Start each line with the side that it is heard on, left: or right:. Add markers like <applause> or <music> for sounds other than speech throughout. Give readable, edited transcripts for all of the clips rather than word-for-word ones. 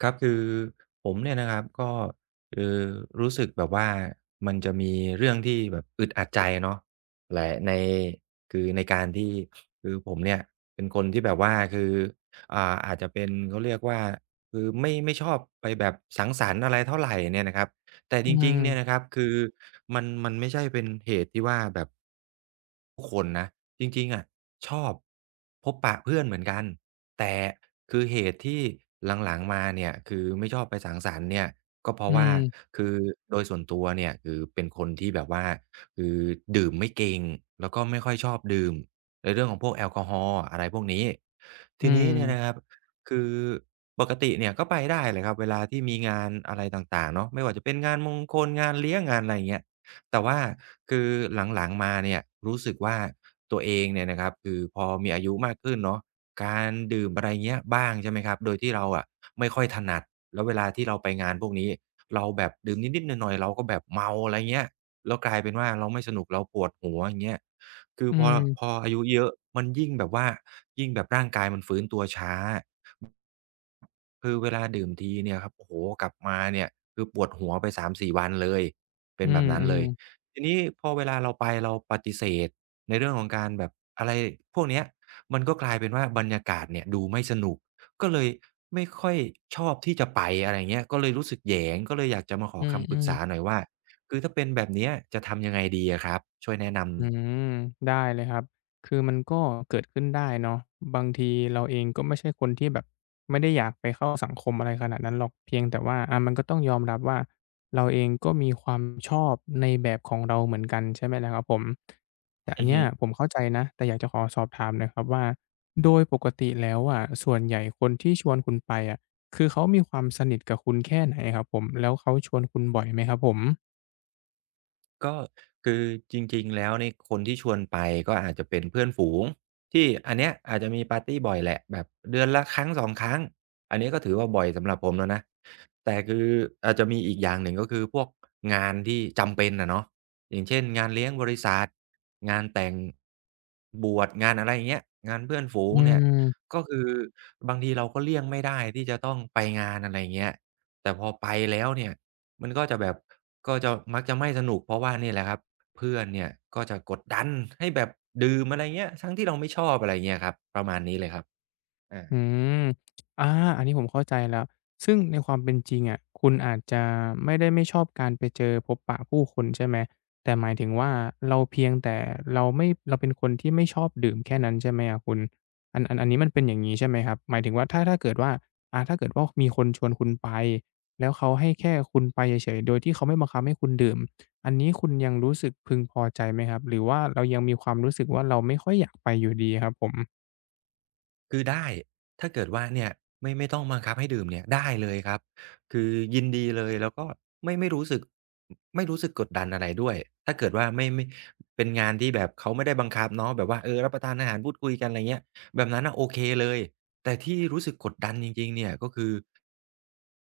right: ครับคือผมเนี่ยนะครับก็คือรู้สึกแบบว่ามันจะมีเรื่องที่แบบอึดอัดใจเนาะแหละในคือในการที่คือผมเนี่ยเป็นคนที่แบบว่าคืออ่าอาจจะเป็นเขาเรียกว่าคือไม่ชอบไปแบบสังสรรค์อะไรเท่าไรเนี่ยนะครับ แต่จ
left: อื
right: ริงๆเนี่ยนะค
left: ม
right: รับคือมันไม่ใช่เป็นเหตุที่ว่าแบบทุกคนนะจริงๆอะชอบพบปะเพื่อนเหมือนกันแต่คือเหตุที่หลังๆมาเนี่ยคือไม่ชอบไปสังสรรค์เนี่ยก็เพ
left: อื
right: ราะว่า
left: ม
right: คือโดยส่วนตัวเนี่ยคือเป็นคนที่แบบว่าคือดื่มไม่เก่งแล้วก็ไม่ค่อยชอบดื่มในเรื่องของพวกแอลกอฮอล์อะไรพวกนี้
left: อื
right: ทีนี้เนี่ยนะค
left: ม
right: รับคือ ปกติเนี่ยก็ไปได้เลยครับเวลาที่มีงานอะไรต่างๆเนาะไม่ว่าจะเป็นงานมงคลงานเลี้ยงงานอะไรอย่างเงี้ยแต่ว่าคือหลังๆมาเนี่ยรู้สึกว่าตัวเองเนี่ยนะครับคือพอมีอายุมากขึ้นเนาะการดื่มอะไรเงี้ยบ้างใช่ไหมครับโดยที่เราอะไม่ค่อยถนัดแล้วเวลาที่เราไปงานพวกนี้เราแบบดื่มนิดๆหน่อยๆเราก็แบบเมาอะไรเงี้ยแล้วกลายเป็นว่าเราไม่สนุกเราปวดหัวอย่างเงี้ยคือ
left: อื
right: พอพ
left: ม
right: ออายุเยอะมันยิ่งแบบว่ายิ่งแบบร่างกายมันฟื้นตัวช้า คือเวลาดื่มทีเนี่ยครับโอ้โฮกลับมาเนี่ยคือปวดหัวไป3-4วันเลยเป็
left: อื
right: นแบบนั้นเลย
left: ม
right: ทีนี้พอเวลาเราไปเราปฏิเสธในเรื่องของการแบบอะไรพวกเนี้ยมันก็กลายเป็นว่าบรรยากาศเนี่ยดูไม่สนุกก็เลยไม่ค่อยชอบที่จะไปอะไรอย่างเงี้ยก็เลยรู้สึกแหยงก็เลยอยากจะมาข
left: ๆ
right: อ
left: อื
right: คำปรึก
left: ม
right: ษา
left: ๆ
right: หน่อยว่าคือถ้าเป็นแบบเนี้ยจะทำยังไงดีอะครับช่วยแนะนำ
left: อืมได้เลยครับคือมันก็เกิดขึ้นได้เนาะบางทีเราเองก็ไม่ใช่คนที่แบบไม่ได้อยากไปเข้าสังคมอะไรขนาดนั้นหรอกเพียงแต่ว่ามันก็ต้องยอมรับว่าเราเองก็มีความชอบในแบบของเราเหมือนกันใช่ไหมล่ะครับผมแต่อั
right: อื
left: น
right: อ
left: เนี้
right: ฮึ
left: ยผมเข้าใจนะแต่อยากจะขอสอบถามหน่อยครับว่าโดยปกติแล้วอะส่วนใหญ่คนที่ชวนคุณไปอะคือเขามีความสนิทกับคุณแค่ไหนครับผมแล้วเขาชวนคุณบ่อยไหมครับผม
right: ก็คือจริงๆแล้วในคนที่ชวนไปก็อาจจะเป็นเพื่อนฝูงที่อันเนี้ยอาจจะมีปาร์ตีบ่อยแหละแบบเดือนละครั้ง2ครั้งอันนี้ก็ถือว่าบ่อยสำหรับผมแล้วนะแต่คืออาจจะมีอีกอย่างหนึ่งก็คือพวกงานที่จำเป็นอะเนาะอย่างเช่นงานเลี้ยงบริษัทงานแต่งบวชงานอะไรอย่างเงี้ยงานเพื่อนฝู
left: อื
right: งเนี่ย
left: ม
right: ก็คือบางทีเราก็เลี่ยงไม่ได้ที่จะต้องไปงานอะไรอย่างเงี้ยแต่พอไปแล้วเนี่ย มันก็จะแบบก็จะมักจะไม่สนุกเพราะว่าเนี่ยแหละครับเพื่อนเนี่ยก็จะกดดันให้แบบดื่มอะไรเงี้ยทั้งที่เราไม่ชอบอะไรเงี้ยครับประมาณนี้เลยครับอา
left: อืมอาอันนี้ผมเข้าใจแล้วซึ่งในความเป็นจริงอะคุณอาจจะไม่ได้ไม่ชอบการไปเจอพบปะผู้คนใช่ไหมแต่หมายถึงว่าเราเพียงแต่เราเป็นคนที่ไม่ชอบดื่มแค่นั้นใช่ไหมอะคุณอันนี้มันเป็นอย่างงี้ใช่ไหมครับหมายถึงว่าถ้าเกิดว่าถ้าเกิดว่ามีคนชวนคุณไป แล้วเขาให้แค่คุณไปเฉยๆโดยที่เขาไม่บังคับให้คุณดื่มอันนี้คุณยังรู้สึกพึงพอใจไหมครับหรือว่าเรายังมีความรู้สึกว่าเราไม่ค่อยอยากไปอยู่ดีครับผม
right: คือได้ถ้าเกิดว่าเนี่ยไม่ต้องบังคับให้ดื่มเนี่ยได้เลยครับคือยินดีเลยแล้วก็ไม่รู้สึกไม่รู้สึกกดดันอะไรด้วยถ้าเกิดว่าไม่เป็นงานที่แบบเขาไม่ได้บังคับเนาะแบบว่าเออรับประทานอาหารพูดคุยกันอะไรเงี้ยแบบนั้นน่ะโอเคเลยแต่ที่รู้สึกกดดันจริงๆเนี่ยก็คือ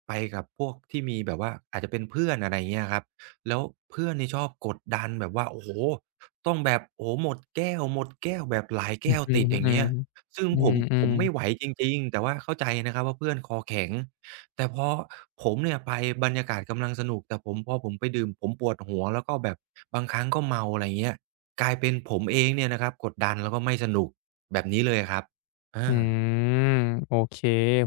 right: ไปกับพวกที่มีแบบว่าอาจจะเป็นเพื่อนอะไรเงี้ยครับแล้วเพื่อนนี่ชอบกดดันแบบว่าโอ้โฮต้องแบบโอ้โฮหมดแก้วหมดแก้วแบบหลาย
left: อื
right: แก้
left: ม
right: ว
left: อืม
right: ติดอย่าง
left: อื
right: เงี้ย ซึ่งผ
left: ม
right: ม
left: อื
right: ผ
left: ม
right: มไม่ไหวจริงๆแต่ว่าเข้าใจนะครับว่าเพื่อนคอแข็งแต่พอผมเนี่ยไปบรรยากาศกำลังสนุกแต่ผมพอผมไปดื่มผมปวดหัวแล้วก็แบบบางครั้งก็เมาอะไรเงี้ยกลายเป็นผมเองเนี่ยนะครับกดดันแล้วก็ไม่สนุกแบบนี้เลยอะครับอา
left: อืมโอเค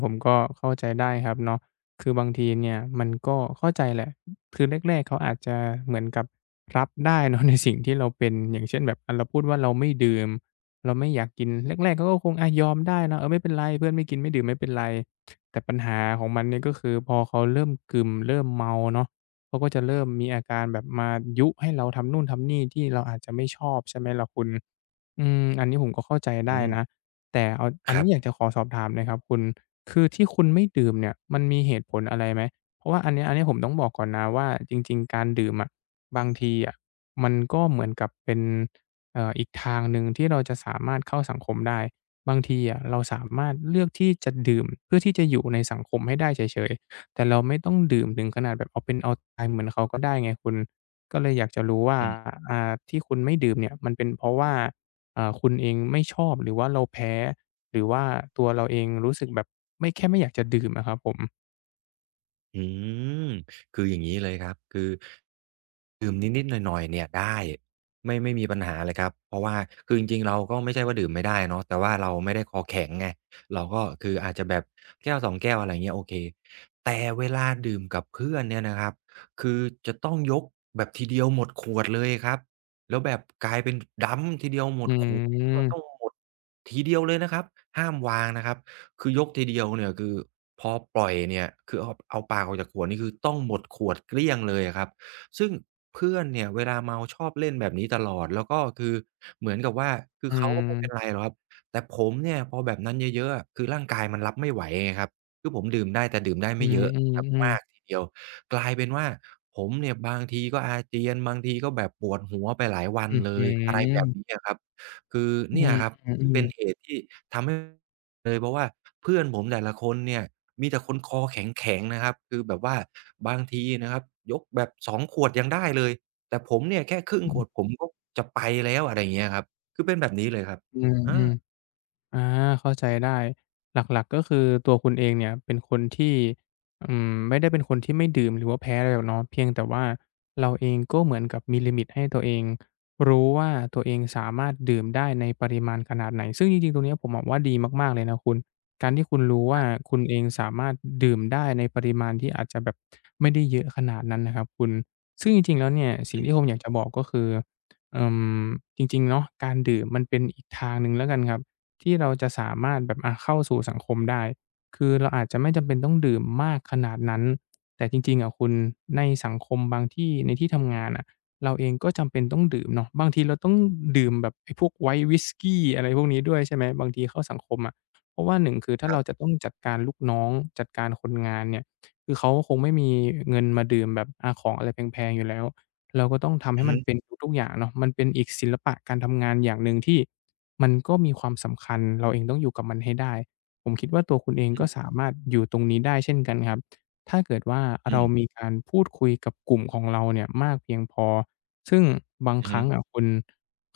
left: ผมก็เข้าใจได้ครับเนาะคือบางทีเนี่ยมันก็เข้าใจแหละคือแรกๆเขาอาจจะเหมือนกับรับได้เนาะ <laughs> ในสิ่งที่เราเป็นอย่างเช่นแบบเราพูดว่าเราไม่ดื่มเราไม่อยากกินแรกๆเขาก็คงอะยอมได้เนาะเออไม่เป็นไรเพื่อนไม่กินไม่ดื่มไม่เป็นไรแต่ปัญหาของมันเนี่ยก็คือพอเขาเริ่มกึ่มเริ่มเมาเนาะเขาก็จะเริ่มมีอาการแบบมายุให้เราทำนู่นทำนี่ที่เราอาจจะไม่ชอบใช่ไหมล่ะคุณ อืมอันนี้ผมก็เข้าใจ
right: อื
left: ได้นะ
right: ม
left: แต่เอาอั
right: ค
left: น
right: รั
left: นี้อยาก
right: บ
left: จะขอสอบถามหน่อยครับคุณคือที่คุณไม่ดื่มเนี่ยมันมีเหตุผลอะไรไหมเพราะว่าอันเนี้ยอันนี้ผมต้องบอกก่อนนะว่าจริงๆการดื่มอะบางทีอะมันก็เหมือนกับเป็นอีกทางหนึ่งที่เราจะสามารถเข้าสังคมได้บางทีอะเราสามารถเลือกที่จะดื่มเพื่อที่จะอยู่ในสังคมให้ได้เฉยๆแต่เราไม่ต้องดื่มถึงขนาดแบบเอาเป็นเอาตายเหมือนเขาก็ได้ไงคุณก็เลยอยากจะรู้ว่า
right: อือ
left: ที่คุณไม่ดื่มเนี่ยมันเป็นเพราะว่า คุณเองไม่ชอบหรือว่าเราแพ้หรือว่าตัวเราเองรู้สึกแบบไม่แค่ไม่อยากจะดื่มอะครับผม
right: อืมคืออย่างนี้เลยครับคือดื่มนิดๆหน่อยๆเนี่ยได้ไม่มีปัญหาเลยครับเพราะว่าคือจริงๆเราก็ไม่ใช่ว่าดื่มไม่ได้เนาะแต่ว่าเราไม่ได้คอแข็งไงเราก็คืออาจจะแบบแก้วสองแก้วอะไรอย่างเงี้ยโอเคแต่เวลาดื่มกับเพื่อนเนี่ยนะครับคือจะต้องยกแบบทีเดียวหมดขวดเลยครับแล้วแบบกลายเป็นดัมป์ทีเดียวหม
left: อื
right: ดขวดก็ต้อง
left: ม
right: หมดทีเดียวเลยนะครับห้ามวางนะครับ คือยกทีเดียวเนี่ยคือพอปล่อยเนี่ยคือเอาปากออกจากขวดนี่คือต้องหมดขวดเกลี้ยงเลยอะครับซึ่งเพื่อนเนี่ยเวลาเมาชอบเล่นแบบนี้ตลอดแล้วก็คือเหมือนกับว่าคือ
left: อื
right: เขาก็ไม่เป็นไร
left: ม
right: หรอกครับแต่ผมเนี่ยพอแบบนั้นเยอะๆอะคือร่างกายมันรับไม่ไหวไงครับคือผมดื่มได้แต่ดื่มได้
left: อื
right: ไม่เยอะแบบ
left: ม
right: มาก
left: ๆๆ
right: ทีเดียวกลายเป็นว่าผมเนี่ยบางทีก็อาเจียนบางทีก็แบบปวดหัวไปหลายวัน
left: อื้อ
right: เล
left: ฮื
right: ยอะไรแบ
left: อ
right: บนี้อะครับคือ
left: อื
right: เนี่ย
left: ม
right: ครับที่เป็นเห
left: ๆๆ
right: ตุที่ทำให้ เลยเพราะว่าเพื่อนผมแต่ละคนเนี่ยมีแต่คนคอแข็งๆนะครับคือแบบว่าบางทีนะครับยกแบบ2ขวดยังได้เลยแต่ผมเนี่ยแค่ครึ่งข
left: อ
right: วดผมก็จะไปแล้วอะไรอย่างเงี้ยครับคือเป็นแบบนี้เลยครับ
left: ือ
right: อา
left: ๆ อาเข้าใจได้หลักๆก็คือตัวคุณเองเนี่ยเป็นคนที่ไม่ได้เป็นคนที่ไม่ดื่มหรือว่าแพ้อะไรหรอกเนาะเพียงแต่ว่าเราเองก็เหมือนกับมีลิมิตให้ตัวเองรู้ว่าตัวเองสามารถดื่มได้ในปริมาณขนาดไหนซึ่งจริงๆตรงเนี้ยผมมองว่าดีมากๆเลยนะคุณการที่คุณรู้ว่าคุณเองสามารถดื่มได้ในปริมาณที่อาจจะแบบไม่ได้เยอะขนาดนั้นนะครับคุณซึ่งจริงๆแล้วเนี่ยสิ่งที่ผมอยากจะบอกก็คือเอ่อจริงๆเนาะการดื่มมันเป็นอีกทางหนึ่งแล้วกันครับ ที่เราจะสามารถแบบอะเข้าสู่สังคมได้คือเราอาจจะไม่จำเป็นต้องดื่มมากขนาดนั้น แต่จริงๆอะคุณในสังคมบางที่ในที่ทำงานอะเราเองก็จำเป็นต้องดื่มเนาะบางทีเราต้องดื่มแบบไอ้พวก White Whisky อะไรพวกนี้ด้วยใช่ไหมบางทีเข้าสังคมอะเพราะว่า1คือถ้า
right: ครั
left: เรา
right: บ
left: จะต้องจัดการลูกน้องจัดการคนงานเนี่ยคือเขาคงไม่มีเงินมาดื่มแบบของอะไรแพงๆอยู่แล้วเราก็ต้องทำ
right: อื
left: ให้
right: อ
left: มั
right: ฮึ
left: นเป็น
right: ๆ
left: ทุกๆอย่างเนาะมันเป็นอีกศิลปะการทำงานอย่างหนึ่งที่ มันก็มีความสำคัญเราเองต้องอยู่กับมันให้ได้ผมคิดว่าตัวคุณเองก็
right: อื
left: สามารถอยู่ตรงนี้ได้เช่นกันครับถ้าเกิดว่าเรา
right: ม
left: มีการพูดคุยกับกลุ่มของเราเนี่ยมากเพียงพอซึ่งบาง
right: อื
left: ค
right: อฮึ
left: รั้งอะคุณ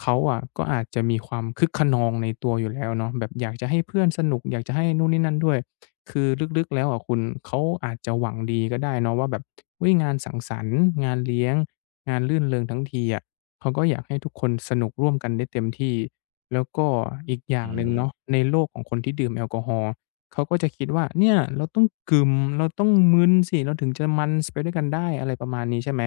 left: เขาอะก็อาจจะมีความคึกคะนองในตัวอยู่แล้วเนาะแบบอยากจะให้เพื่อนสนุกอยากจะให้นู่นนี่นั่นด้วยคือลึกๆแล้วอะคุณเขาอาจจะหวังดีก็ได้เนาะว่าแบบอุ๊ยงานสังสรรค์งานเลี้ยงงานรื่นเริงทั้งทีอะเขาก็อยากให้ทุกคนสนุกร่วมกันได้เต็มที่ แล้วก็อีกอย่าง
right: อื
left: หนึ่งเนาะ
right: ม
left: ในโลกของคนที่ดื่มแอลกอฮอล์เขาก็จะคิดว่าเนี่ยเราต้องกึ่มเราต้องมึนสิเราถึงจะมันส์ไปด้วยกันได้อะไรประมาณนี้ใช่ไหม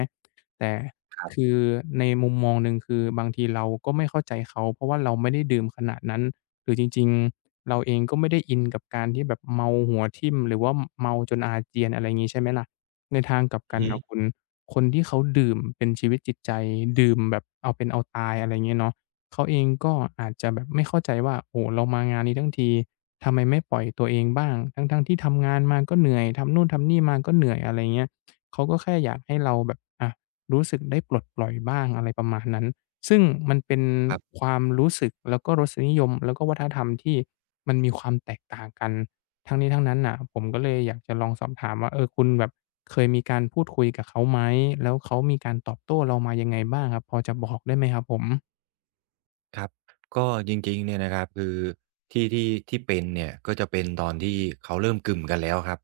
left: แต่
right: ครั
left: คื
right: บ
left: อในมุมมองหนึ่งคือบางทีเราก็ไม่เข้าใจเขาเพราะว่าเราไม่ได้ดื่มขนาดนั้นหรือจริงๆเราเองก็ไม่ได้อินกับการที่แบบเมาหัวทิ่มหรือว่าเมาจนอาเจียนอะไรงี้ใช่ไหมล่ะในทางกลับ
right: อื
left: กั
right: อ
left: น
right: ฮึ
left: น่ะคุณคนที่เขาดื่มเป็นชีวิตจิตใจดื่มแบบเอาเป็นเอาตายอะไรงี้เนาะ เขาเองก็อาจจะแบบไม่เข้าใจว่าโอ้เรามางานนี้ทั้งทีทำไมไม่ปล่อยตัวเองบ้างทั้งๆที่ทำงานมาก็เหนื่อยทำนู่นทำนี่มาก็เหนื่อยอะไรเงี้ยเขาก็แค่อยากให้เราแบบอะรู้สึกได้ปลดปล่อยบ้างอะไรประมาณนั้นซึ่งมันเป็น
right: ครั
left: ค
right: บ
left: วามรู้สึกแล้วก็รสนิยมแล้วก็วัฒนธรรมที่มันมีความแตกต่างกันทั้งนี้ทั้งนั้นน่ะผมก็เลยอยากจะลองสอบถามว่าเออคุณแบบเคยมีการพูดคุยกับเขาไหมแล้วเขามีการตอบโต้เรามายังไงบ้างครับพอจะบอกได้ไหมครับผม
right: ครับก็จริงๆเนี่ยนะครับคือที่เป็นเนี่ยก็จะเป็นตอนที่เขาเริ่มกึ่มกันแล้วครับ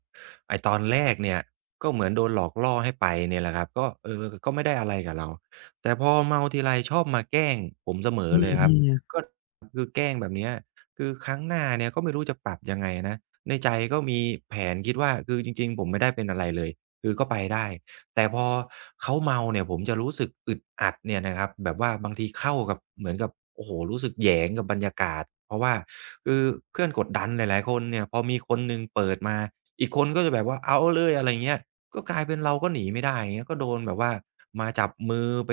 right: ไอ้ตอนแรกเนี่ยก็เหมือนโดนหลอกล่อให้ไปเนี่ยแหละครับก็เออก็ไม่ได้อะไรกับเราแต่พอเมาทีไรชอบมาแกล้งผมเสม
left: อื
right: อเล
left: ม
right: ยค
left: อื
right: รับ
left: ม
right: ก็คือแกล้งแบบเนี้ยคือครั้งหน้าเนี่ยก็ไม่รู้จะปรับยังไงนะในใจก็มีแผนคิดว่าคือจริงๆผมไม่ได้เป็นอะไรเลยคือก็ไปได้ แต่พอเขาเมาเนี่ยผมจะรู้สึกอึดอัดเนี่ยนะครับแบบว่าบางทีเข้ากับเหมือนกับโอ้โฮรู้สึกแหยงกับบรรยากาศเพราะว่าคือเพื่อนกดดันหลายๆคนเนี่ยพอมีคนหนึ่งเปิดมาอีกคนก็จะแบบว่าเอาเลยอะไรเงี้ยก็กลายเป็นเราก็หนีไม่ได้อย่างเงี้ยก็โดนแบบว่ามาจับมือไป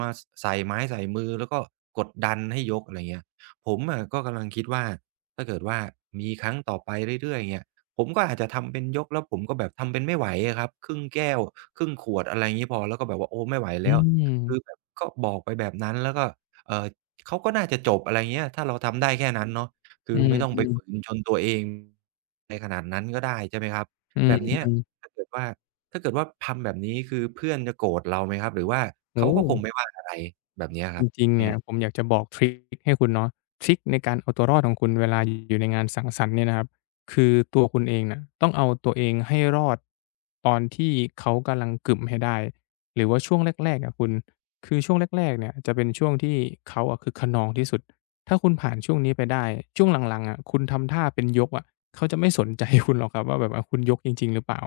right: มาสใส่ไม้ใส่มือแล้วก็กดดันให้ยกอะไรเงี้ยผมอะก็กำลังคิดว่าถ้าเกิดว่ามีครั้งต่อไปเรื่อยๆเนี่ย ผมก็อาจจะทำเป็นยกแล้วผมก็แบบทำเป็นไม่ไหวอะครับครึ่งแก้วครึ่งขวดอะไรงี้พอแล้วก็แบบว่าโอ้ไม่ไหว
left: อื
right: แล้ว
left: ม
right: คือแบบก็บอกไปแบบนั้นแล้วก็เอ่อเขาก็น่าจะจบอะไรเงี้ยถ้าเราทำได้แค่นั้นเนาะคือ
left: อืม
right: ไม่ต้อง
left: อื
right: ไป
left: ม
right: ฝืนจนตัวเองในขนาดนั้นก็ได้ใช่ไหมครับ
left: อืม
right: แบบเนี้ย
left: อืม
right: ถ้าเกิดว่าถ้าเกิดว่าทำแบบนี้คือเพื่อนจะโกรธเราไหมครับหรือว่าเขา
left: โอ้
right: ก็คงไม่
left: โฮ
right: ว่าอะไรแบบเนี้ยค
left: จ
right: รับ
left: ริงๆ
right: อือ
left: เนี่
right: ฮึ
left: ยผมอยากจะบอกทริกให้คุณเนาะทริกในการเอาตัวรอดของคุณเวลาอยู่ในงานสังสรรค์เนี่ยนะครับคือตัวคุณเองน่ะต้องเอาตัวเองให้รอดตอนที่เขากำลังกึ่มให้ได้หรือว่าช่วงแรกๆอะคุณคือช่วงแรกๆเนี่ยจะเป็นช่วงที่เขาอะคึกคะนองที่สุดถ้าคุณผ่านช่วงนี้ไปได้ช่วงหลังๆอะคุณทำท่าเป็นยกอะเขาจะไม่สนใจคุณหรอกครับว่าแบบอาคุณยกจริงๆหรือเปล่า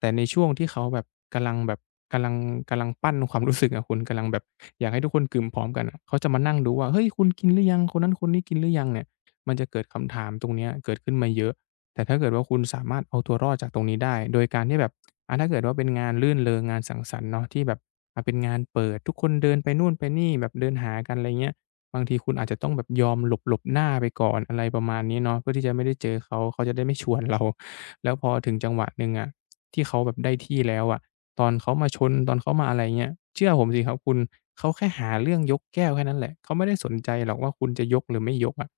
left: แต่ในช่วงที่เขาแบบกำลังแบบกำลังกำลังปั้นความรู้สึกอะคุณกำลังแบบอยากให้ทุกคนกลืมพร้อมกันอะเขาจะมานั่งดูว่าเฮ้ยคุณกินหรือยังคนนั้นคนนี้กินหรือยังเนี่ยมันจะเกิดคำถามตรงเนี้ยเกิดขึ้นมาเยอะแต่ถ้าเกิดว่าคุณสามารถเอาตัวรอดจากตรงนี้ได้โดยการที่แบบอาถ้าเกิดว่าเป็นงานรื่นเริงงานสังสรรค์เนาะที่แบบอ่าเป็นงานเปิดทุกคนเดินไปนู่นไปนี่แบบเดินหากันอะไรเงี้ยบางทีคุณอาจจะต้องแบบยอมหลบๆหน้าไปก่อนอะไรประมาณนี้เนาะเพื่อที่จะไม่ได้เจอเขาเขาจะได้ไม่ชวนเราแล้วพอถึงจังหวะหนึ่งอะ ที่เขาแบบได้ที่แล้วอะตอนเขามาชนตอนเขามาอะไรเงี้ยเชื่อผมสิครับคุณเขาแค่หาเรื่องยกแก้วแค่นั้นแหละเขาไม่ได้สนใจหรอกว่าคุณจะยกหรือไม่ยกอะ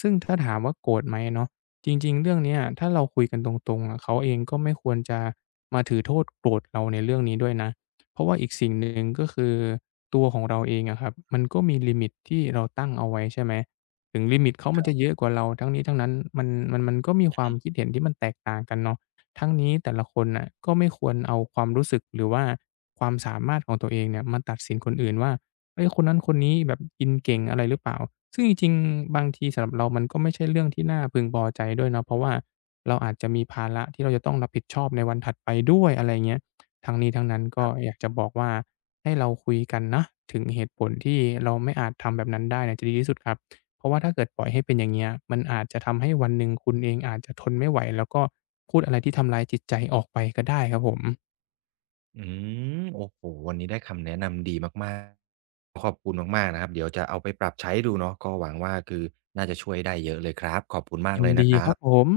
left: ซึ่งถ้าถามว่าโกรธไหมเนาะจริงๆเรื่องเนี้ยถ้าเราคุยกันตรงๆอะเขาเองก็ไม่ควรจะมาถือโทษโกรธเราในเรื่องนี้ด้วยนะเพราะว่าอีกสิ่งหนึ่งก็คือตัวของเราเองอะครับมันก็มีลิมิตที่เราตั้งเอาไว้ใช่ไหมถึงลิมิตเขามันจะเยอะกว่าเราทั้งนี้ทั้งนั้นมันก็มีความคิดเห็นที่มันแตกต่างกันเนาะ ทั้งนี้แต่ละคนน่ะก็ไม่ควรเอาความรู้สึกหรือว่าความสามารถของตัวเองเนี่ยมาตัดสินคนอื่นว่าเฮ้ยคนนั้นคนนี้แบบกินเก่งอะไรหรือเปล่าซึ่งจริงๆบางทีสำหรับเรามันก็ไม่ใช่เรื่องที่น่าพึงพอใจด้วยเนาะเพราะว่าเราอาจจะมีภาระที่เราจะต้องรับผิดชอบในวันถัดไปด้วยอะไรเงี้ยทั้งนี้ทั้งนั้นก็อยากจะบอกว่าให้เราคุยกันนะถึงเหตุผลที่เราไม่อาจทำแบบนั้นได้เนี่ยจะดีที่สุดครับ เพราะว่าถ้าเกิดปล่อยให้เป็นอย่างเงี้ยมันอาจจะทำให้วันหนึ่งคุณเองอาจจะทนไม่ไหวแล้วก็พูดอะไรที่ทำร้ายจิตใจออกไปก็ได้ครับผม
right: อืมโอ้โหวันนี้ได้คำแนะนำดีมากๆขอบคุณมากๆนะครับเดี๋ยวจะเอาไปปรับใช้ดูเนาะก็หวังว่าคือน่าจะช่วยได้เยอะเลยครับขอบคุณมาก
left: ยิน
right: เลยนะ
left: ดี
right: ค
left: ค
right: รั
left: รั
right: บ
left: บผม